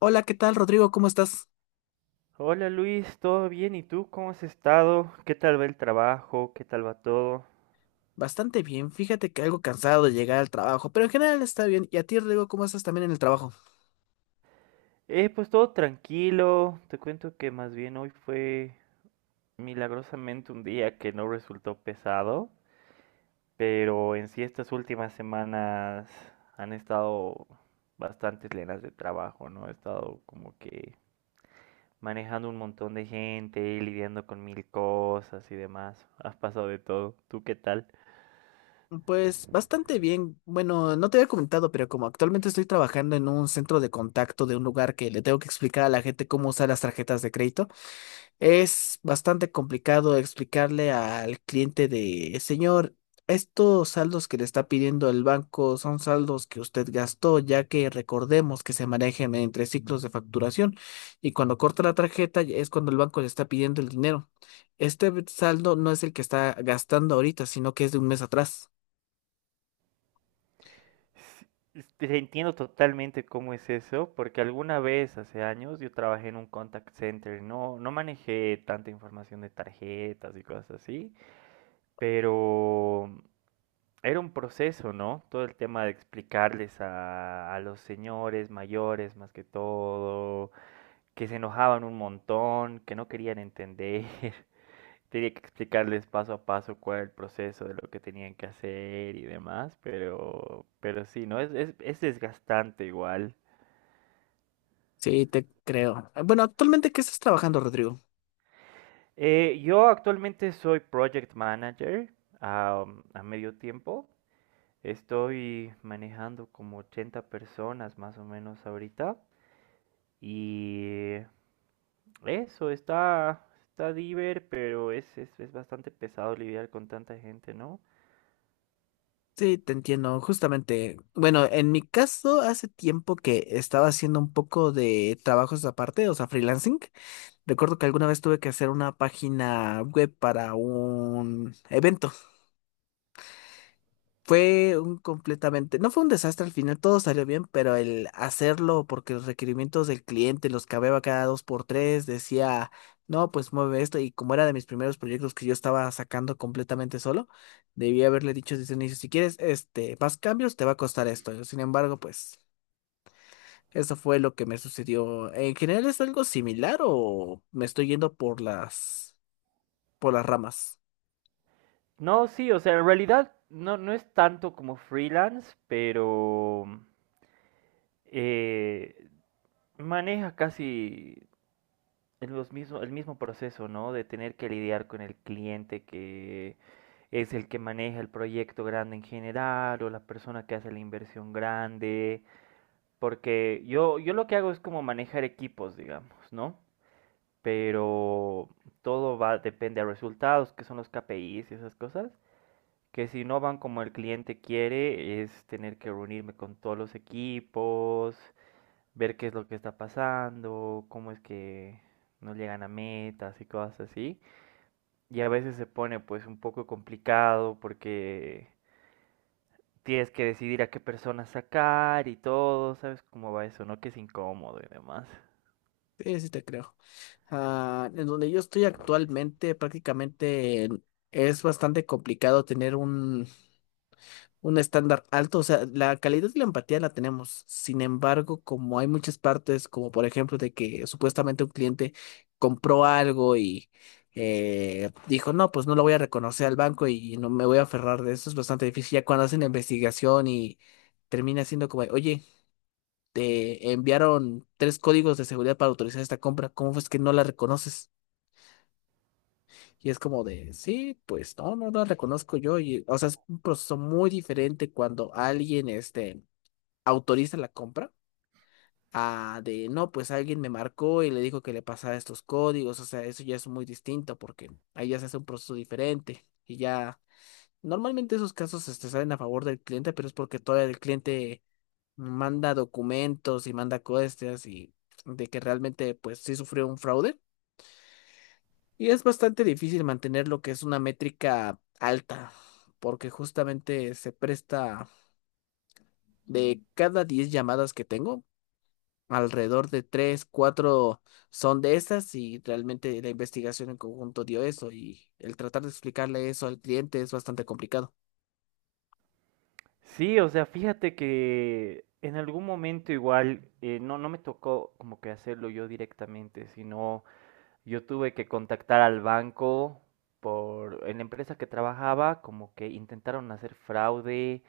Hola, ¿qué tal, Rodrigo? ¿Cómo estás? Hola Luis, ¿todo bien? ¿Y tú cómo has estado? ¿Qué tal va el trabajo? ¿Qué tal va todo? Bastante bien. Fíjate que algo cansado de llegar al trabajo, pero en general está bien. ¿Y a ti, Rodrigo, cómo estás también en el trabajo? Pues todo tranquilo. Te cuento que más bien hoy fue milagrosamente un día que no resultó pesado, pero en sí estas últimas semanas han estado bastante llenas de trabajo, ¿no? He estado como que manejando un montón de gente, lidiando con mil cosas y demás. Has pasado de todo. ¿Tú qué tal? Pues bastante bien. Bueno, no te había comentado, pero como actualmente estoy trabajando en un centro de contacto de un lugar que le tengo que explicar a la gente cómo usar las tarjetas de crédito. Es bastante complicado explicarle al cliente de, señor, estos saldos que le está pidiendo el banco son saldos que usted gastó, ya que recordemos que se manejan entre ciclos de facturación y cuando corta la tarjeta ya es cuando el banco le está pidiendo el dinero. Este saldo no es el que está gastando ahorita, sino que es de un mes atrás. Sí, entiendo totalmente cómo es eso, porque alguna vez hace años yo trabajé en un contact center, no, no manejé tanta información de tarjetas y cosas así, pero era un proceso, ¿no? Todo el tema de explicarles a los señores mayores más que todo, que se enojaban un montón, que no querían entender. Tenía que explicarles paso a paso cuál era el proceso de lo que tenían que hacer y demás, pero sí, ¿no? Es desgastante igual. Sí, te creo. Bueno, ¿actualmente qué estás trabajando, Rodrigo? Yo actualmente soy Project Manager a, a medio tiempo. Estoy manejando como 80 personas más o menos ahorita. Y eso está, está diver, pero es bastante pesado lidiar con tanta gente, ¿no? Sí, te entiendo, justamente. Bueno, en mi caso, hace tiempo que estaba haciendo un poco de trabajos aparte, o sea, freelancing. Recuerdo que alguna vez tuve que hacer una página web para un evento. Fue un Completamente, no fue un desastre al final, todo salió bien, pero el hacerlo porque los requerimientos del cliente los cambiaba cada dos por tres, decía, no, pues mueve esto, y como era de mis primeros proyectos que yo estaba sacando completamente solo, debía haberle dicho desde el inicio, si quieres este, más cambios, te va a costar esto. Sin embargo, pues eso fue lo que me sucedió. ¿En general es algo similar o me estoy yendo por las ramas? No, sí, o sea, en realidad no, no es tanto como freelance, pero eh, maneja casi el, los mismo, el mismo proceso, ¿no? De tener que lidiar con el cliente que es el que maneja el proyecto grande en general o la persona que hace la inversión grande, porque yo lo que hago es como manejar equipos, digamos, ¿no? Pero todo va, depende a resultados, que son los KPIs y esas cosas, que si no van como el cliente quiere, es tener que reunirme con todos los equipos, ver qué es lo que está pasando, cómo es que no llegan a metas y cosas así. Y a veces se pone pues un poco complicado porque tienes que decidir a qué personas sacar y todo, ¿sabes cómo va eso, no? Que es incómodo y demás. Sí, sí te creo. Ah, en donde yo estoy actualmente, prácticamente es bastante complicado tener un estándar alto. O sea, la calidad y la empatía la tenemos. Sin embargo, como hay muchas partes, como por ejemplo de que supuestamente un cliente compró algo y dijo, no, pues no lo voy a reconocer al banco y no me voy a aferrar de eso, es bastante difícil. Ya cuando hacen la investigación y termina siendo como, oye, te enviaron tres códigos de seguridad para autorizar esta compra, ¿cómo es que no la reconoces? Y es como de, sí, pues no, no la reconozco yo. Y, o sea, es un proceso muy diferente cuando alguien, este, autoriza la compra a de, no, pues alguien me marcó y le dijo que le pasara estos códigos. O sea, eso ya es muy distinto porque ahí ya se hace un proceso diferente y ya. Normalmente esos casos este, salen a favor del cliente, pero es porque todavía el cliente manda documentos y manda cosas y de que realmente pues sí sufrió un fraude. Y es bastante difícil mantener lo que es una métrica alta, porque justamente se presta de cada 10 llamadas que tengo, alrededor de 3 4 son de esas, y realmente la investigación en conjunto dio eso y el tratar de explicarle eso al cliente es bastante complicado. Sí, o sea, fíjate que en algún momento igual no, no me tocó como que hacerlo yo directamente, sino yo tuve que contactar al banco por en la empresa que trabajaba, como que intentaron hacer fraude,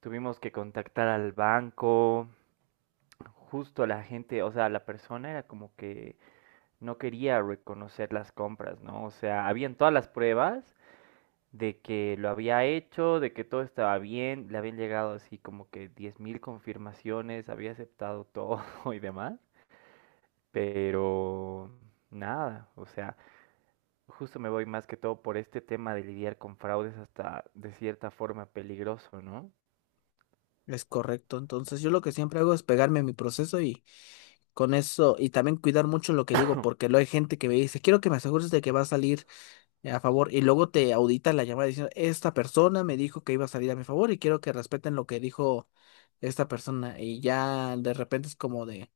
tuvimos que contactar al banco, justo la gente, o sea, la persona era como que no quería reconocer las compras, ¿no? O sea, habían todas las pruebas de que lo había hecho, de que todo estaba bien, le habían llegado así como que 10.000 confirmaciones, había aceptado todo y demás, pero nada, o sea, justo me voy más que todo por este tema de lidiar con fraudes hasta de cierta forma peligroso, ¿no? Es correcto. Entonces yo lo que siempre hago es pegarme a mi proceso y con eso, y también cuidar mucho lo que digo, porque luego hay gente que me dice, quiero que me asegures de que va a salir a favor, y luego te audita la llamada diciendo, esta persona me dijo que iba a salir a mi favor y quiero que respeten lo que dijo esta persona. Y ya de repente es como de,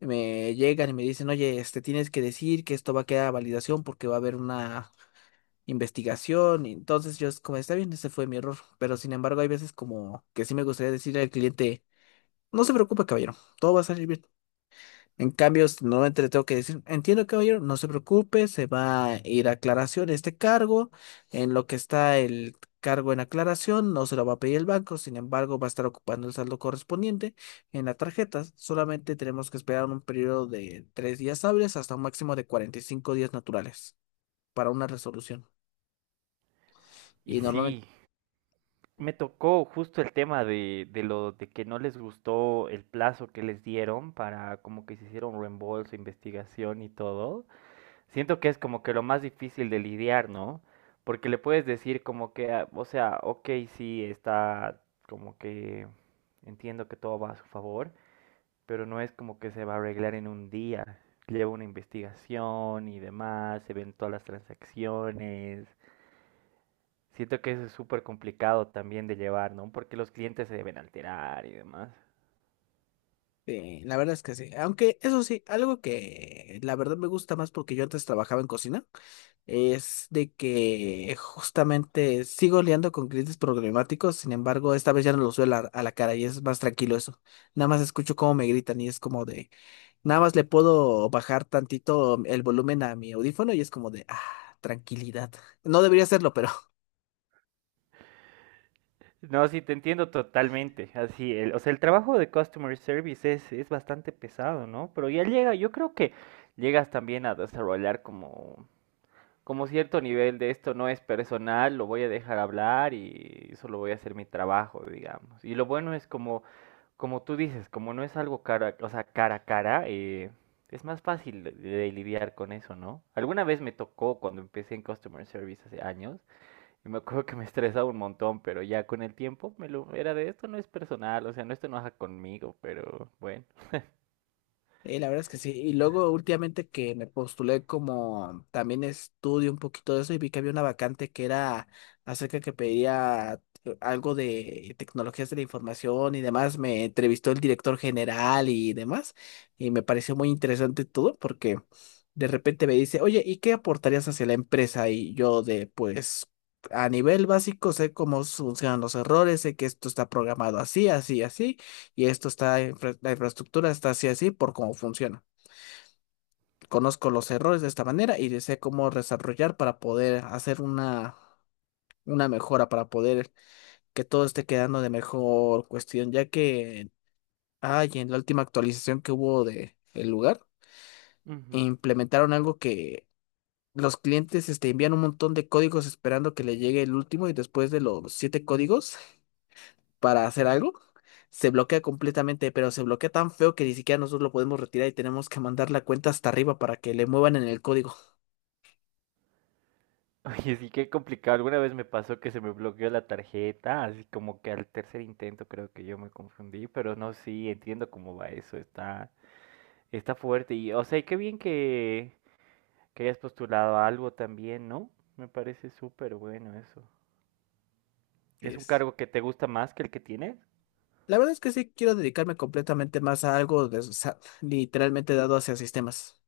me llegan y me dicen, oye, este, tienes que decir que esto va a quedar a validación porque va a haber una investigación. Y entonces yo es como, está bien, ese fue mi error, pero sin embargo hay veces como que sí me gustaría decirle al cliente, no se preocupe, caballero, todo va a salir bien. En cambio, nuevamente le tengo que decir, entiendo, caballero, no se preocupe, se va a ir a aclaración este cargo, en lo que está el cargo en aclaración, no se lo va a pedir el banco, sin embargo, va a estar ocupando el saldo correspondiente en la tarjeta. Solamente tenemos que esperar un periodo de 3 días hábiles hasta un máximo de 45 días naturales para una resolución. Y Y normalmente, sí, me tocó justo el tema de lo de que no les gustó el plazo que les dieron para como que se hiciera un reembolso, investigación y todo. Siento que es como que lo más difícil de lidiar, ¿no? Porque le puedes decir como que, ah, o sea, ok, sí, está como que entiendo que todo va a su favor, pero no es como que se va a arreglar en un día. Lleva una investigación y demás, se ven todas las transacciones. Siento que eso es súper complicado también de llevar, ¿no? Porque los clientes se deben alterar y demás. La verdad es que sí. Aunque eso sí, algo que la verdad me gusta más, porque yo antes trabajaba en cocina. Es de que justamente sigo liando con clientes problemáticos, sin embargo, esta vez ya no los veo a la cara, y es más tranquilo eso. Nada más escucho cómo me gritan y es como de, nada más le puedo bajar tantito el volumen a mi audífono y es como de, ah, tranquilidad. No debería hacerlo, pero... No, sí, te entiendo totalmente. Así, el, o sea, el trabajo de customer service es bastante pesado, ¿no? Pero ya llega, yo creo que llegas también a desarrollar como cierto nivel de esto no es personal, lo voy a dejar hablar y solo voy a hacer mi trabajo, digamos. Y lo bueno es como, como tú dices, como no es algo cara, o sea, cara a cara, es más fácil de lidiar con eso, ¿no? Alguna vez me tocó cuando empecé en Customer Service hace años y me acuerdo que me estresaba un montón, pero ya con el tiempo me lo era de esto no es personal, o sea, no esto no es conmigo, pero bueno. La verdad es que sí. Y luego últimamente que me postulé, como también estudio un poquito de eso y vi que había una vacante que era acerca, que pedía algo de tecnologías de la información y demás. Me entrevistó el director general y demás y me pareció muy interesante todo, porque de repente me dice, oye, ¿y qué aportarías hacia la empresa? Y yo de, pues a nivel básico sé cómo funcionan los errores, sé que esto está programado así, así, así, y esto está, la infraestructura está así así por cómo funciona. Conozco los errores de esta manera y sé cómo desarrollar para poder hacer una mejora, para poder que todo esté quedando de mejor cuestión, ya que, ay, en la última actualización que hubo de el lugar, Ujú. implementaron algo que los clientes este, envían un montón de códigos esperando que le llegue el último, y después de los siete códigos para hacer algo, se bloquea completamente, pero se bloquea tan feo que ni siquiera nosotros lo podemos retirar y tenemos que mandar la cuenta hasta arriba para que le muevan en el código. Oye, sí, qué complicado. Alguna vez me pasó que se me bloqueó la tarjeta, así como que al tercer intento creo que yo me confundí, pero no, sí, entiendo cómo va eso, está, está fuerte. Y, o sea, y qué bien que hayas postulado a algo también, ¿no? Me parece súper bueno eso. Sí ¿Es un es. cargo que te gusta más que el que tienes? La verdad es que sí quiero dedicarme completamente más a algo de- o sea, literalmente dado hacia sistemas.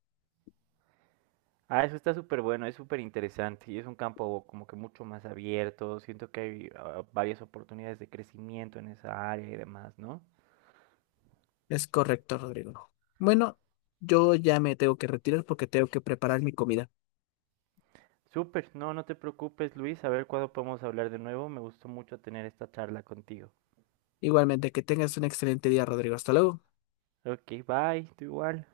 Ah, eso está súper bueno, es súper interesante y es un campo como que mucho más abierto. Siento que hay varias oportunidades de crecimiento en esa área y demás, ¿no? Es correcto, Rodrigo. Bueno, yo ya me tengo que retirar porque tengo que preparar mi comida. Súper, no, no te preocupes, Luis. A ver cuándo podemos hablar de nuevo. Me gustó mucho tener esta charla contigo. Igualmente, que tengas un excelente día, Rodrigo. Hasta luego. Ok, bye, tú igual.